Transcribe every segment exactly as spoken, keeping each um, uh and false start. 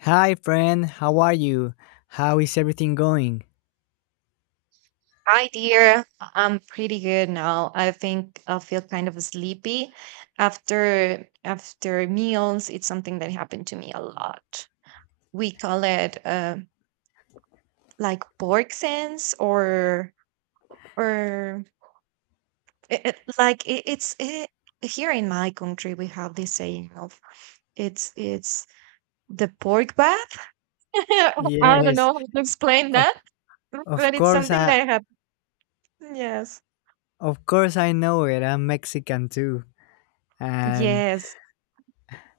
Hi, friend. How are you? How is everything going? Hi, dear. I'm pretty good now. I think I feel kind of sleepy after after meals. It's something that happened to me a lot. We call it uh, like pork sense, or or it, it- like it, it's it, here in my country we have this saying of it's it's the pork bath. I don't know Yes, how to explain of that, of but it's course something I that happened. Yes, of course I know it. I'm Mexican too, and yes.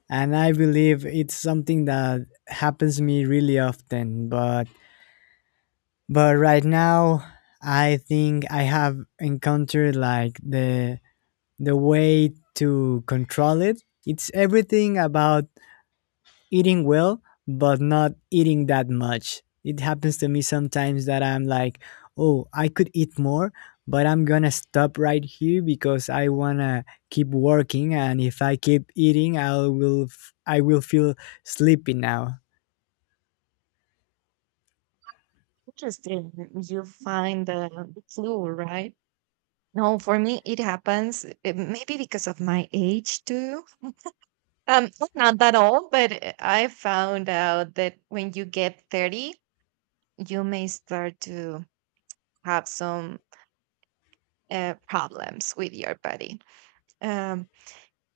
and I believe it's something that happens to me really often. But but right now, I think I have encountered like the the way to control it. It's everything about eating well, but not eating that much. It happens to me sometimes that I'm like, oh, I could eat more, but I'm gonna stop right here because I wanna keep working, and if I keep eating, I will f- I will feel sleepy now. Interesting. You find the the flu, right? No, for me it happens uh, maybe because of my age too. Um, I'm not that old, but uh, I found out that when you get thirty, you may start to have some uh, problems with your body. Um,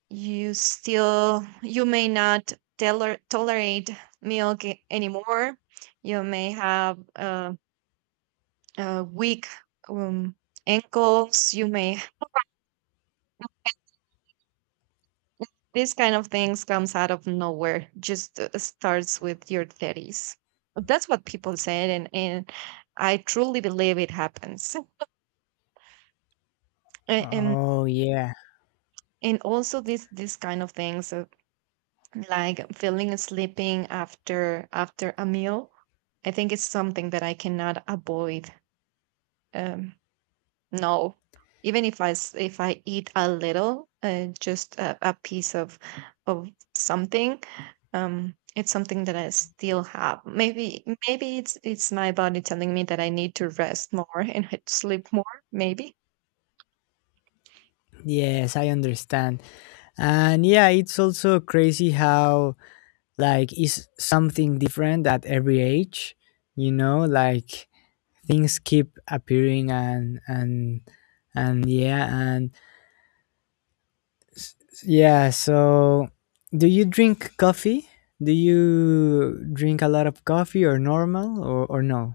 you still you may not teller tolerate milk a- anymore. You may have uh, uh, weak um, ankles. You may this kind of things comes out of nowhere. Just uh, starts with your thirties. That's what people said, and and I truly believe it happens. A- And Oh yeah. and also this this kind of things uh, like feeling sleeping after after a meal. I think it's something that I cannot avoid. Um, No, even if I s- if I eat a little, uh, just a, a piece of of something, um, it's something that I still have. Maybe maybe it's it's my body telling me that I need to rest more and sleep more. Maybe Yes, I understand. And yeah, it's also crazy how like it's something different at every age, you know, like things keep appearing and and and yeah and yeah so do you drink coffee, do you drink a lot of coffee or normal or, or no?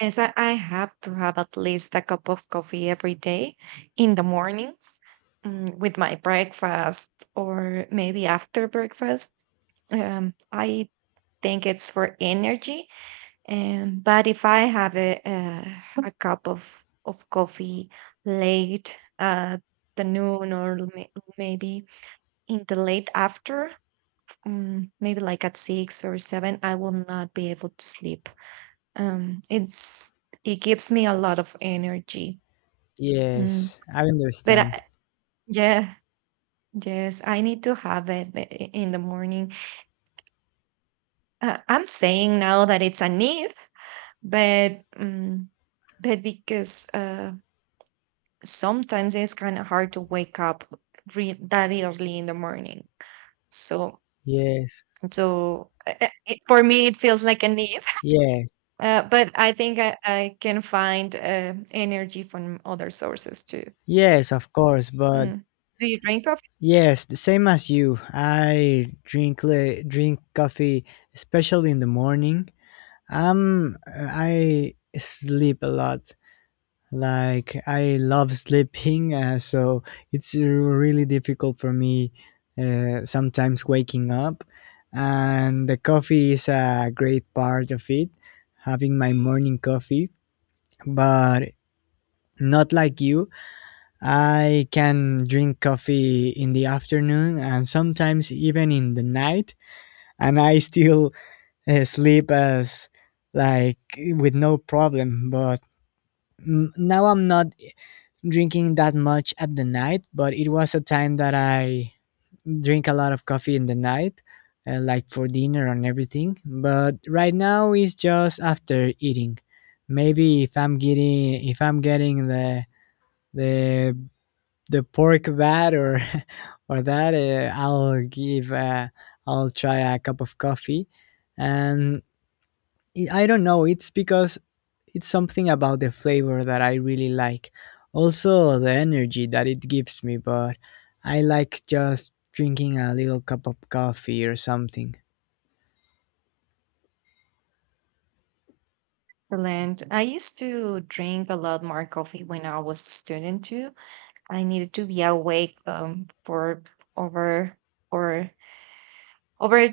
yes, I, I have to have at least a cup of coffee every day in the mornings, mm, with my breakfast or maybe after breakfast. Um, I think it's for energy. Um, but if I have a, a a cup of of coffee late at the noon or l- may- maybe in the late after, um, maybe like at six or seven, I will not be able to sleep. Um, it's it gives me a lot of energy. Mm, Yes, I but I, understand. yeah, yes, I need to have it i- i- in the morning. Uh, I'm saying now that it's a need, but um, but because uh, sometimes it's kind of hard to wake up re- that early in the morning. So, Yes. so uh, uh, it, for me, it feels like a need. Yes. Uh, but I think I, I can find uh, energy from other sources too. Yes, of course. But Mm. Do you drink coffee? yes, the same as you, i drink le- drink coffee, especially in the morning. um I sleep a lot, like I love sleeping, uh, so it's really difficult for me, uh, sometimes waking up. And the coffee is a great part of it, having my morning coffee. But not like you, I can drink coffee in the afternoon and sometimes even in the night, and I still, uh, sleep as, like, with no problem. But n- now I'm not drinking that much at the night, but it was a time that I drink a lot of coffee in the night, uh, like for dinner and everything. But right now it's just after eating. Maybe if I'm getting if I'm getting the the the pork bat or, or that, uh, I'll give, uh, I'll try a cup of coffee. And I I don't know. It's because it's something about the flavor that I really like. Also, the energy that it gives me, but I like just drinking a little cup of coffee or something. Excellent. I used to drink a lot more coffee when I was a student too. I needed to be awake, um, for over or over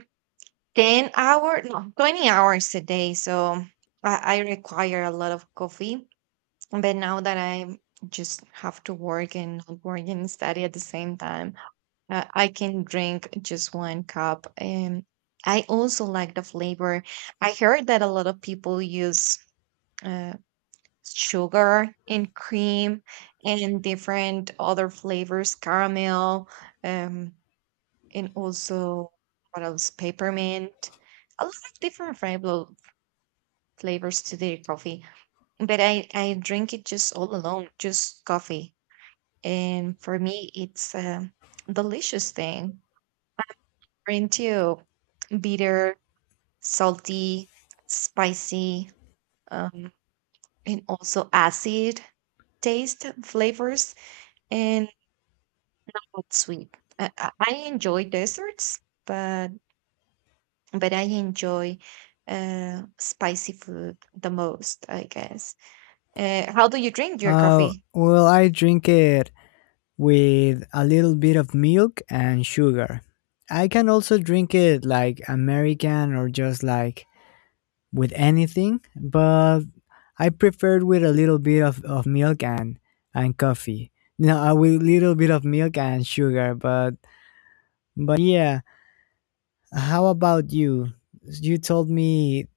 ten hours, no, twenty hours a day. So I, I require a lot of coffee. But now that I just have to work and not work and study at the same time, uh, I can drink just one cup. And I also like the flavor. I heard that a lot of people use uh, sugar and cream and different other flavors, caramel. Um, and also what else? Peppermint. A lot of different flavor flavors to the coffee, but I I drink it just all alone, just coffee, and for me it's a delicious thing. We're into bitter, salty, spicy, um, and also acid taste flavors and not sweet. I, I I enjoy desserts, but but I enjoy uh, spicy food the most, I guess. Uh, how do you drink your Uh, coffee? Well, I drink it with a little bit of milk and sugar. I can also drink it like American or just like with anything, but I prefer with a little bit of, of milk and, and coffee. No, uh, with a little bit of milk and sugar, but. But yeah, how about you? You told me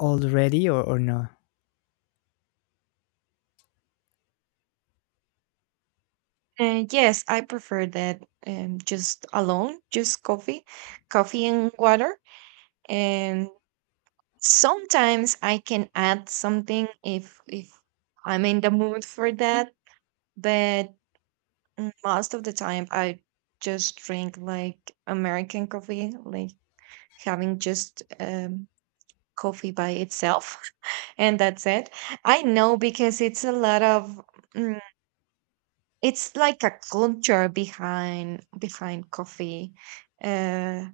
already, or, or no? Uh, yes, I prefer that, um, just alone, just coffee, coffee and water. And sometimes I can add something if if I'm in the mood for that. But mm, most of the time, I just drink like American coffee, like having just um, coffee by itself, and that's it. I know because it's a lot of, mm, it's like a culture behind behind coffee. Uh,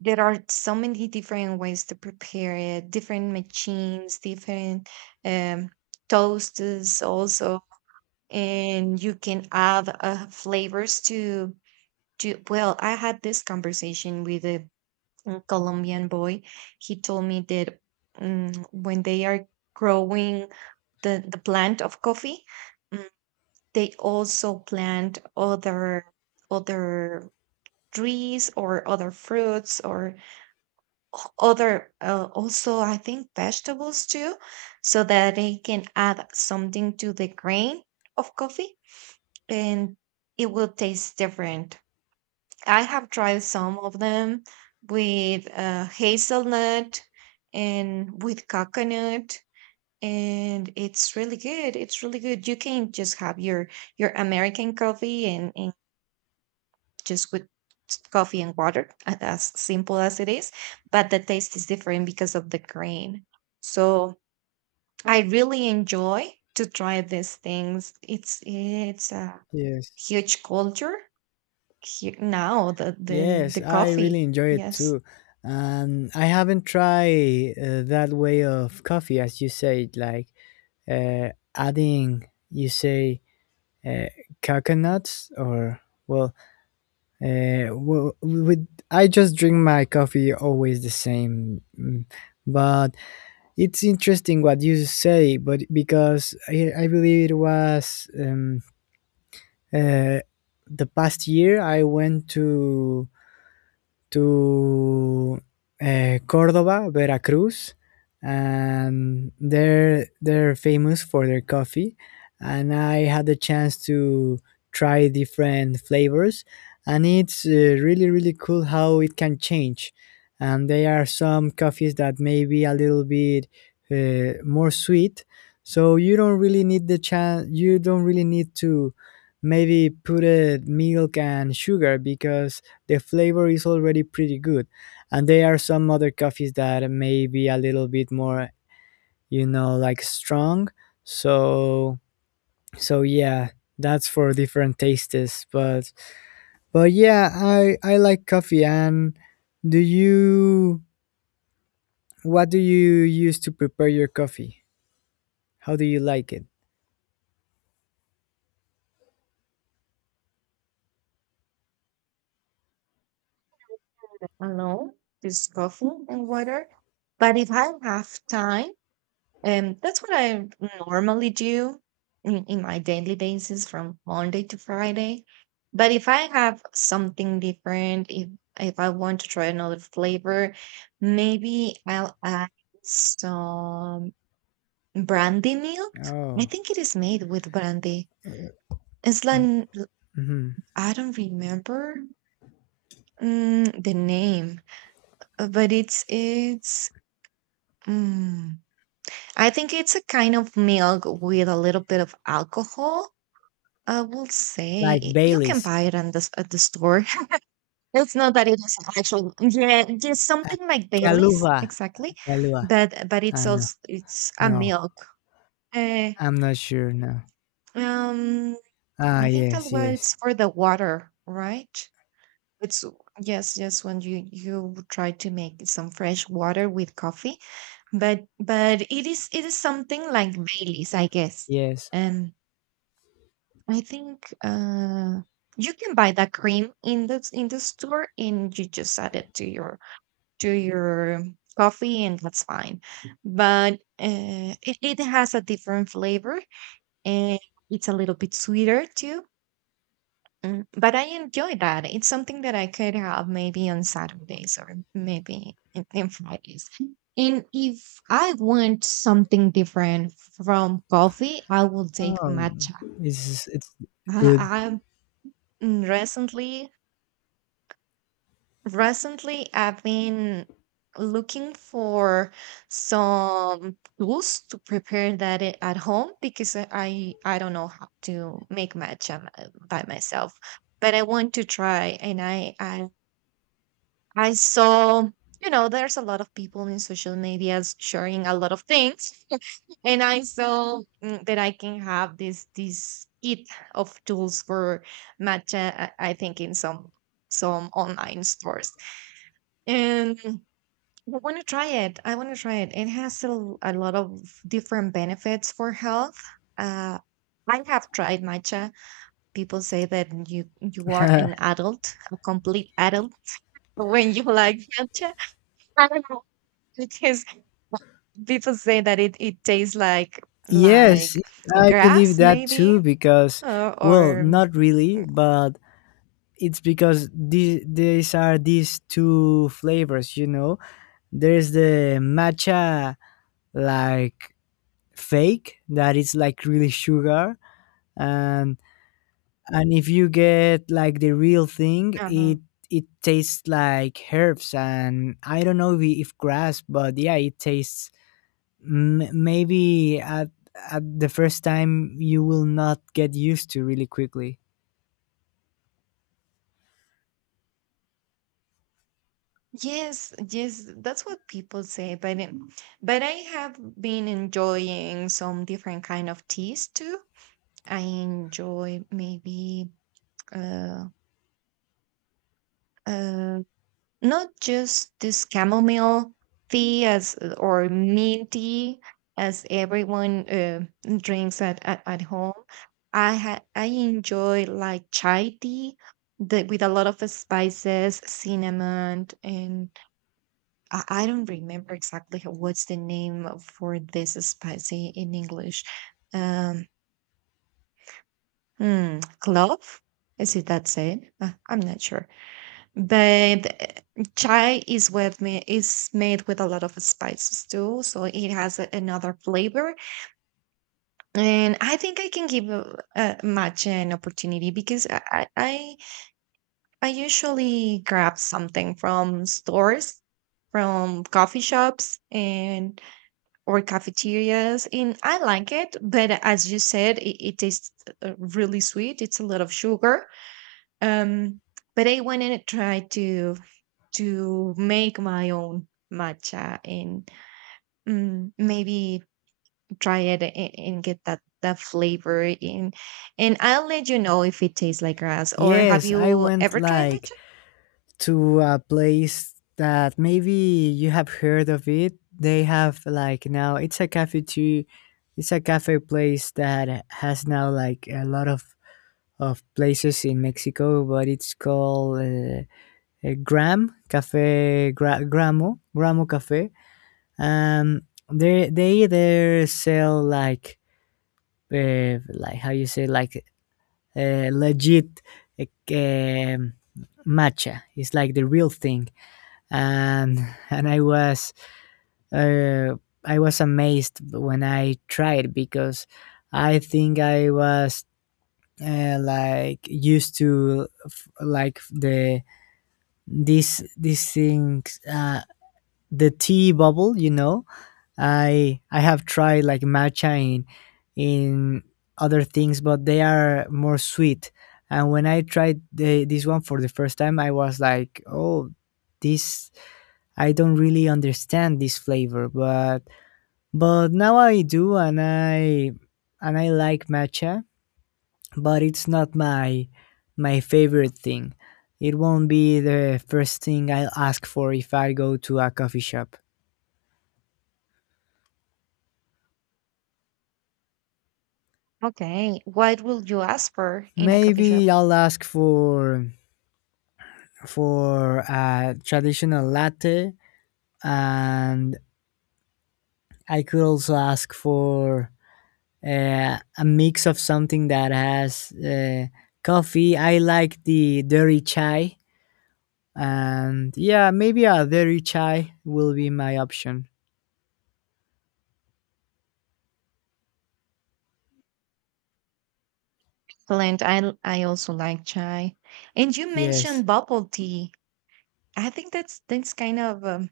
there are so many different ways to prepare it, different machines, different um, toasters also, and you can add uh, flavors to to. Well, I had this conversation with a a Colombian boy. He told me that, mm when they are growing the, the plant of coffee, mm, they also plant other other trees or other fruits or other uh, also I think vegetables too, so that they can add something to the grain of coffee, and it will taste different. I have tried some of them with uh, hazelnut and with coconut, and it's really good. It's really good. You can just have your your American coffee and, and just with s- coffee and water, a- as simple as it is, but the taste is different because of the grain. So I really enjoy to try these things. It's it's a Yes. huge culture here now, the the Yes, the I really coffee. enjoy it Yes. too. And I haven't tried uh, that way of coffee, as you said, like, uh, adding, you say, uh, coconuts, or, well, uh, well, with, I just drink my coffee always the same. mm, But. It's interesting what you say, but because I, I believe it was, um, uh, the past year I went to to uh, Cordoba, Veracruz, and they're they're famous for their coffee. And I had the chance to try different flavors, and it's, uh, really really cool how it can change. And there are some coffees that may be a little bit, uh, more sweet, so you don't really need the chance. You don't really need to maybe put, uh, milk and sugar because the flavor is already pretty good. And there are some other coffees that may be a little bit more, you know, like strong. So so yeah, that's for different tastes. But but yeah, I I like coffee. And do you, what do you use to prepare your coffee? How do you like it? Alone, just coffee and water. But if I have time, and that's what I normally do in, in my daily basis from Monday to Friday. But if I have something different, if if I want to try another flavor, maybe I'll add some brandy milk. I Oh, think it is made with brandy. It's like hmm, I don't remember, mm, the name, uh, but it's it's. Mm, I think it's a kind of milk with a little bit of alcohol. I will like say you can Bailey's. buy it at the s- at the store. It's not that it is actual. Yeah, it's Ah, something like Bailey's Kahlua, exactly, Kahlua. but but it's Ah no, also it's a no, milk. Uh, I'm not sure. No. um, Ah I think that, yes, well, yes, it's for the water, right? It's yes, yes. When you you try to make some fresh water with coffee, but but it is it is something like Bailey's, I guess. yes. Um I think uh, you can buy that cream in the in the store, and you just add it to your to your coffee, and that's fine. But uh, it it has a different flavor, and it's a little bit sweeter too. Mm, But I enjoy that. It's something that I could have maybe on Saturdays or maybe in, in Fridays. And if I want something different from coffee, I will take Um, matcha. it's it's good. I, I mm, recently Recently, I've been looking for some tools to prepare that I- at home because I I I don't know how to make matcha m- by myself, but I want to try. And I I I saw, you know, there's a lot of people in social medias sharing a lot of things, and I saw, mm, that I can have this this kit of tools for matcha. I, I think in some some online stores, and I want to try it. I want to try it. It has a, l- a lot of different benefits for health. Uh, I have tried matcha. People say that you you are an adult, a complete adult, when you like matcha. I don't know because people say that it it tastes like yes, like I believe grass, that maybe, too because, uh, well, or not really, but it's because these these are these two flavors, you know. There's the matcha like fake that is like really sugar, and and if you get like the real thing, uh it it tastes like herbs, and I don't know if, if grass, but yeah, it tastes, m- maybe at at the first time you will not get used to really quickly. yes, yes, that's what people say. But it, but I have been enjoying some different kind of teas too. I enjoy maybe uh, uh, not just this chamomile tea, as uh, or mint tea as everyone uh, drinks at, at, at home. I ha- I enjoy like chai tea, that with a lot of spices, cinnamon, and I, I don't remember exactly ho- what's the name of- for this spice i- in English. Um, hmm, clove? Is it that's it? Uh, I'm not sure. But uh, chai is with me is made with a lot of spices too, so it has a- another flavor. And I think I can give uh, uh, matcha an opportunity because I I I I usually grab something from stores, from coffee shops and or cafeterias, and I like it. But as you said, it, it tastes uh, really sweet. It's a lot of sugar, um, but I wanted to try to to make my own matcha and, mm, maybe try it and, and get that that flavor in. And I'll let you know if it tastes like grass. Or have Yes, I you went ever tried like matcha? to a place that maybe you have heard of it. They have like, now it's a cafe too. It's a cafe place that has now like a lot of of places in Mexico, but it's called, uh, uh, Gram Cafe, Gra- Gramo, Gramo Cafe. Um, they they there sell like, uh, like how you say, like, uh, legit, like, um, matcha, it's like the real thing. and and I was, uh, I was amazed when I tried because I think I was, uh, like used to, like the, this these things, uh the tea bubble, you know. I I have tried like matcha in in other things, but they are more sweet. And when I tried the, this one for the first time, I was like, "Oh, this, I don't really understand this flavor." But but now I do, and I and I like matcha, but it's not my my favorite thing. It won't be the first thing I'll ask for if I go to a coffee shop. Okay, what will you ask for in a coffee shop? Maybe I'll ask for for a traditional latte, and I could also ask for, uh, a mix of something that has, uh, coffee. I like the dairy chai, and yeah, maybe a dairy chai will be my option. Blend. I l- I also like chai, and you Yes. mentioned bubble tea. I think that's that's kind of um,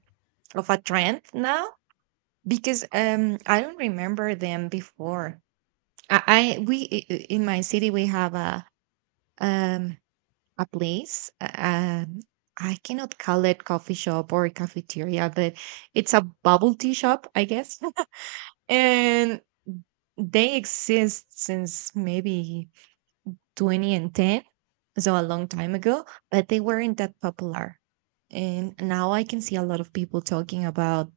of a trend now because um I don't remember them before. I, I we I- I- In my city we have a um a place uh, um I cannot call it coffee shop or cafeteria, but it's a bubble tea shop, I guess. And they exist since maybe twenty and ten, so a long time ago, but they weren't that popular, and now I can see a lot of people talking about,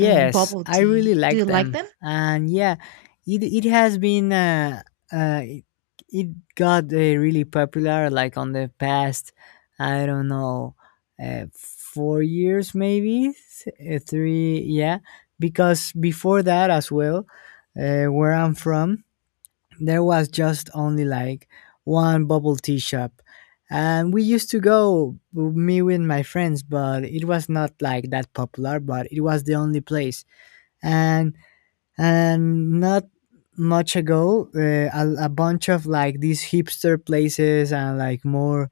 um, bubble I really tea. Do you like like them, them? and yeah, it it has been, uh, uh it, it got, uh, really popular like on the past, I don't know, uh, four years maybe, th- uh, three, yeah, because before that as well, uh, where I'm from, there was just only like one bubble tea shop. And we used to go, me with my friends, but it was not like that popular, but it was the only place. and and not much ago, uh, a, a bunch of like these hipster places and like more,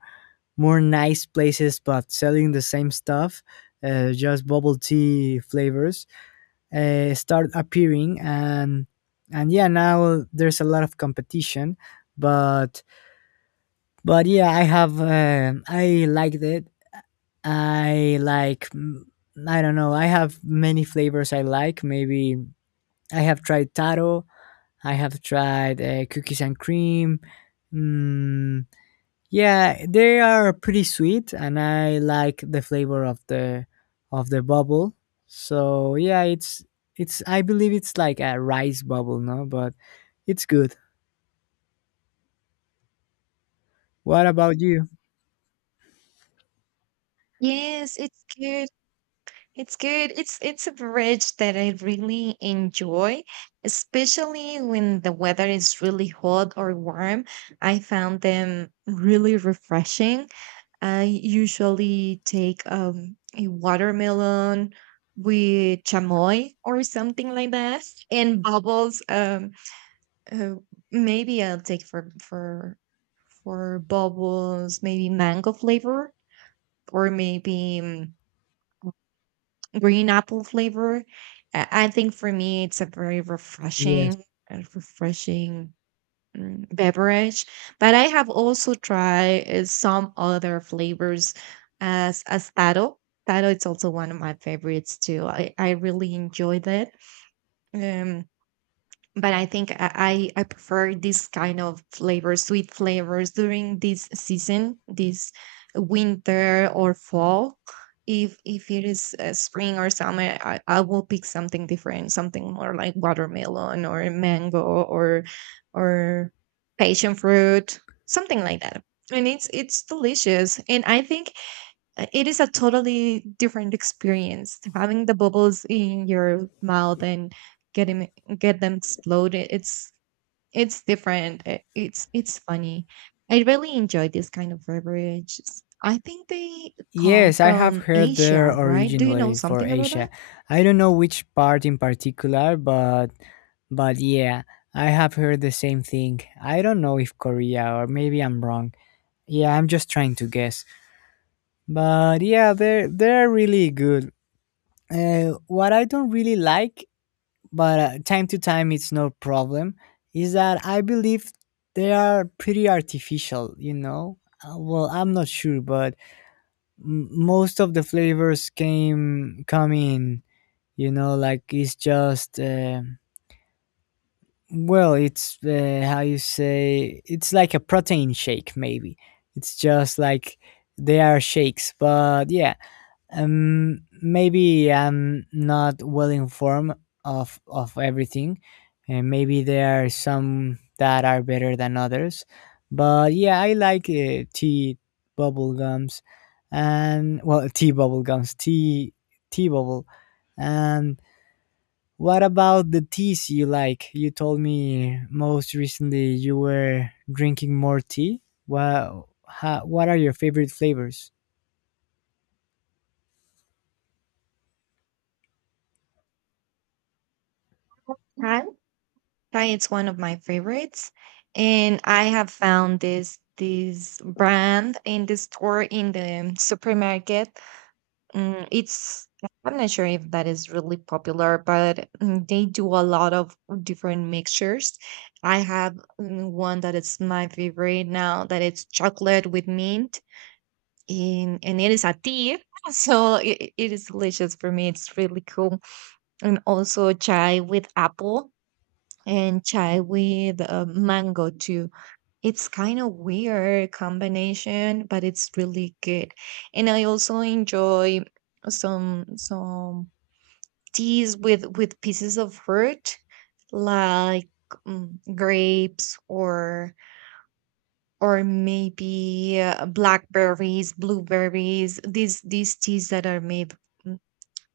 more nice places but selling the same stuff, uh, just bubble tea flavors, uh, start appearing. and and yeah, now there's a lot of competition, but but yeah, I have, uh, I liked it. I like, mm, I don't know, I have many flavors I like. Maybe I have tried taro, I have tried, uh, cookies and cream. Mm, yeah, they are pretty sweet, and I like the flavor of the, of the bubble. So yeah, it's, it's. I believe it's like a rice bubble, no? But it's good. What about you? Yes, it's good. It's good. It's it's a beverage that I really enjoy, especially when the weather is really hot or warm. I found them really refreshing. I usually take, um, a watermelon with chamoy or something like that, and bubbles. Um, uh, maybe I'll take for for for bubbles, maybe mango flavor, or maybe, mm, green apple flavor. I I think for me, it's a very Yes. refreshing, a refreshing, mm, beverage. But I have also tried uh, some other flavors as as taro. Taro, it's also one of my favorites too. I, I really enjoyed it. Um, but I think I I I prefer this kind of flavors, sweet flavors during this season, this winter or fall. If if it is uh, spring or summer, I, I will pick something different, something more like watermelon or mango or or passion fruit, something like that. And it's it's delicious, and I think uh, it is a totally different experience having the bubbles in your mouth and getting get them exploded it's it's different. i- It's it's funny. I really enjoy this kind of beverages. I think they come Yes, I have from heard Asia, they're right? Do you know originally for something about Asia. that? I don't know which part in particular, but but yeah, I have heard the same thing. I don't know if Korea, or maybe I'm wrong. Yeah, I'm just trying to guess. But yeah, they're they're really good. Uh, what I don't really like, but, uh, time to time it's no problem, is that I believe they are pretty artificial. You know, uh, well I'm not sure, but, m- most of the flavors came come in. You know, like it's just, uh, well, it's, uh, how you say, it's like a protein shake. Maybe it's just like they are shakes, but yeah. Um maybe I'm not well informed of of everything, and maybe there are some that are better than others, but yeah, I like, uh, tea bubble gums. And, well, tea bubble gums tea, tea bubble. And what about the teas you like? You told me most recently you were drinking more tea. Well, how, what are your favorite flavors? Thai? Thai is one of my favorites, and I have found this this brand in the store in the supermarket. Mm, it's I'm not sure if that is really popular, but mm, they do a lot of different mixtures. I have mm, one that is my favorite now that it's chocolate with mint, and and it is a tea so it, it is delicious for me, it's really cool, and also chai with apple, and chai with uh, mango too. It's kind of weird combination, but it's really good. And I also enjoy some some teas with with pieces of fruit like mm, grapes or or maybe uh, blackberries, blueberries, these these teas that are made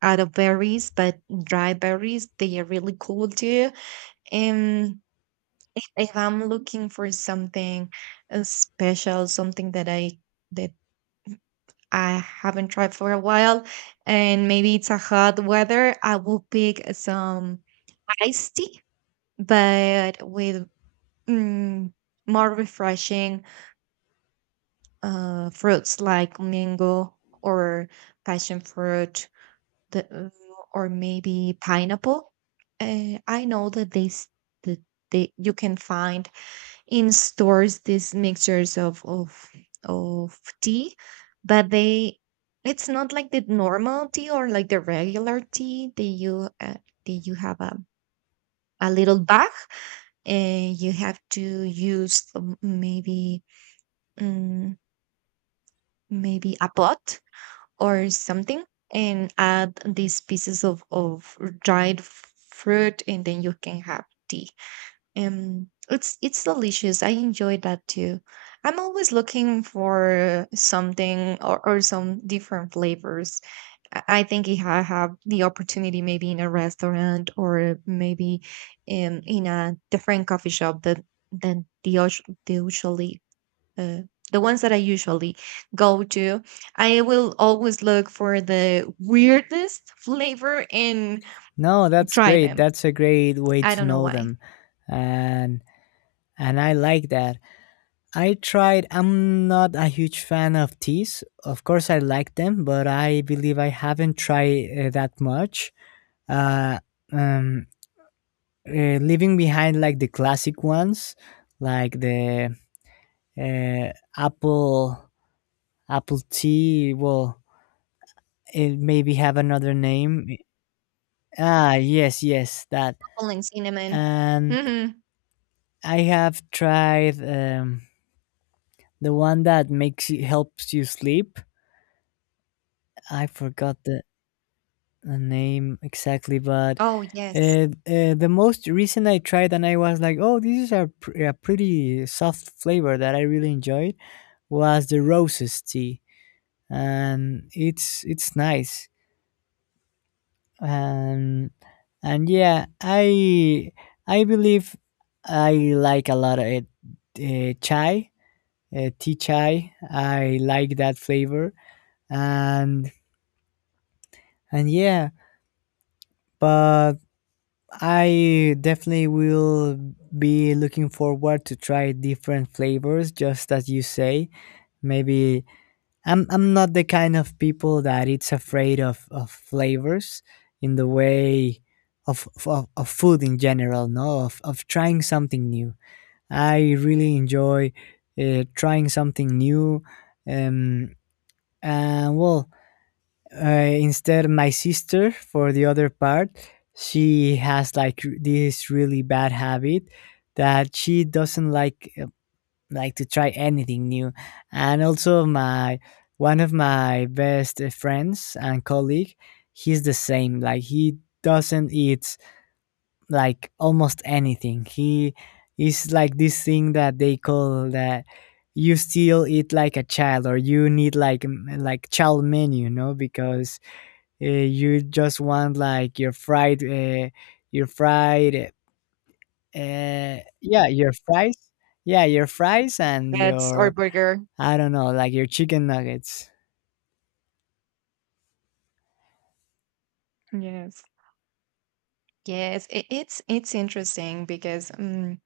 out of berries, but dry berries, they are really cool too. And if I'm looking for something uh, special, something that I that I haven't tried for a while, and maybe it's a hot weather, I will pick some iced tea, but with mm, more refreshing uh, fruits like mango or passion fruit the, uh, or maybe pineapple. Uh, I know that they, s- that they, you can find in stores these mixtures of of of tea, but they it's not like the normal tea or like the regular tea that you uh, that you have a, a little bag, and you have to use um, maybe um, maybe a pot or something and add these pieces of, of dried f- fruit, and then you can have tea. Um it's it's delicious, I enjoy that too. I'm always looking for something or, or some different flavors. i I think if I have the opportunity, maybe in a restaurant or maybe um, in a different coffee shop that than the us- the usually uh, the ones that I usually go to, I will always look for the weirdest flavor and No, that's try great. them. That's a great way I to don't know know why. them. And and I like that. I tried, I'm not a huge fan of teas. Of course I like them, but I believe I haven't tried, uh, that much. Uh um uh, Leaving behind like the classic ones, like the, uh, apple, apple tea, well, it maybe have another name. Ah, yes, yes, that. Apple and cinnamon. And Hmm. I have tried, um, the one that makes you, helps you sleep. I forgot the, the name exactly, but, Oh uh, yes. uh, the most recent I tried and I was like, oh, this is a, pr- a pretty soft flavor that I really enjoyed, was the roses tea. And it's it's nice. and and yeah, I I believe I like a lot of it, uh, chai, uh, tea chai. I like that flavor, and and yeah. But I definitely will be looking forward to try different flavors, just as you say. Maybe I'm I'm not the kind of people that it's afraid of of flavors in the way of of, of food in general. No, of of trying something new. I really enjoy, uh, trying something new. Um, and well, uh, instead my sister for the other part, she has like, r- this really bad habit that she doesn't like, uh, like to try anything new. And also my, one of my best, uh, friends and colleague, he's the same, like he doesn't eat like almost anything. He is like this thing that they call that, you still eat like a child, or you need like, m- like child menu, you know, because, uh, you just want like your fried, uh, your fried uh, yeah your fries, yeah your fries and That's our your, burger. I don't know, like your chicken nuggets. Yes, yes. It, it's it's interesting because um,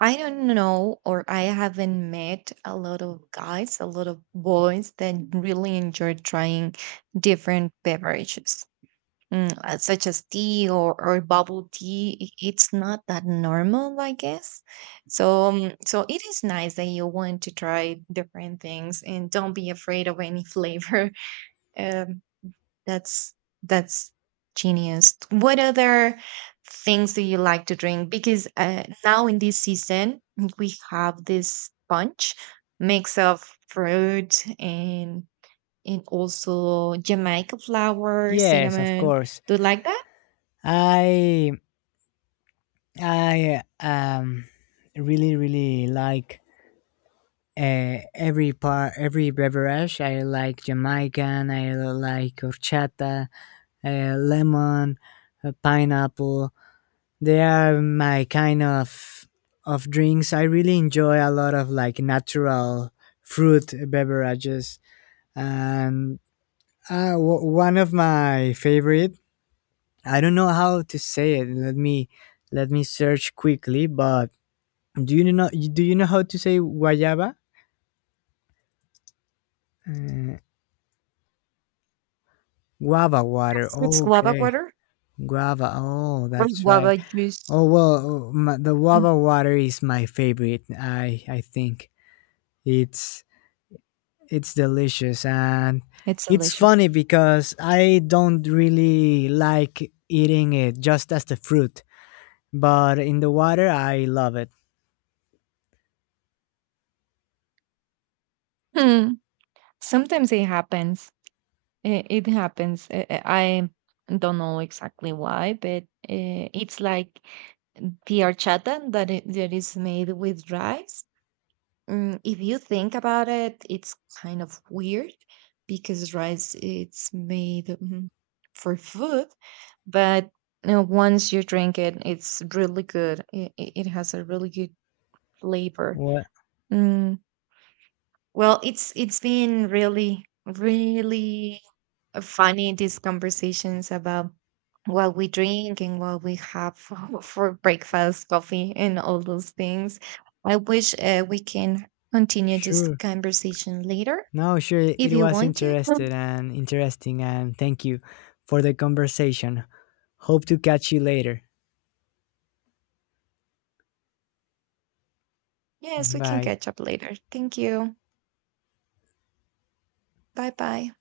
I don't know, or I haven't met a lot of guys, a lot of boys that really enjoy trying different beverages. Mm, uh, such as tea or, or bubble tea, i- it's not that normal, I guess. So, um, so it is nice that you want to try different things and don't be afraid of any flavor. Um, that's that's genius. What other things do you like to drink? Because uh, now in this season, we have this punch mix of fruit and and also Jamaica flower, Yes, of cinnamon. course. Do you like that? I i um really really like, uh, every part, every beverage. I like jamaican, I like horchata, uh, lemon, uh, pineapple. They are my kind of of drinks. I really enjoy a lot of like natural fruit beverages. And, uh, w- one of my favorite, I don't know how to say it. Let me, let me search quickly. But do you know, do you know how to say guayaba? Uh, guava water. It's guava Okay, water guava. Oh, or that's right. guava juice. Oh well, my, the Mm, guava water is my favorite. I I think it's It's delicious. And it's it's delicious. funny because I don't really like eating it just as the fruit, but in the water I love it. Hmm. Sometimes it happens. It, it happens. I, I I don't know exactly why, but uh, it's like the horchata that it, that is made with rice. Mm, if you think about it, it's kind of weird because rice it's made mm, for food, but you know, once you drink it, it's really good. It, it it has a really good flavor. Well, Mm, well, it's it's been really, really funny, these conversations about what we drink and what we have for, for breakfast, coffee, and all those things. I wish uh, we can continue this sure. conversation later No, sure. if It you was want to. Mm. interested and interesting, and thank you for the conversation. Hope to catch you later. Yes, we can Bye. catch up later. Thank you. Bye bye.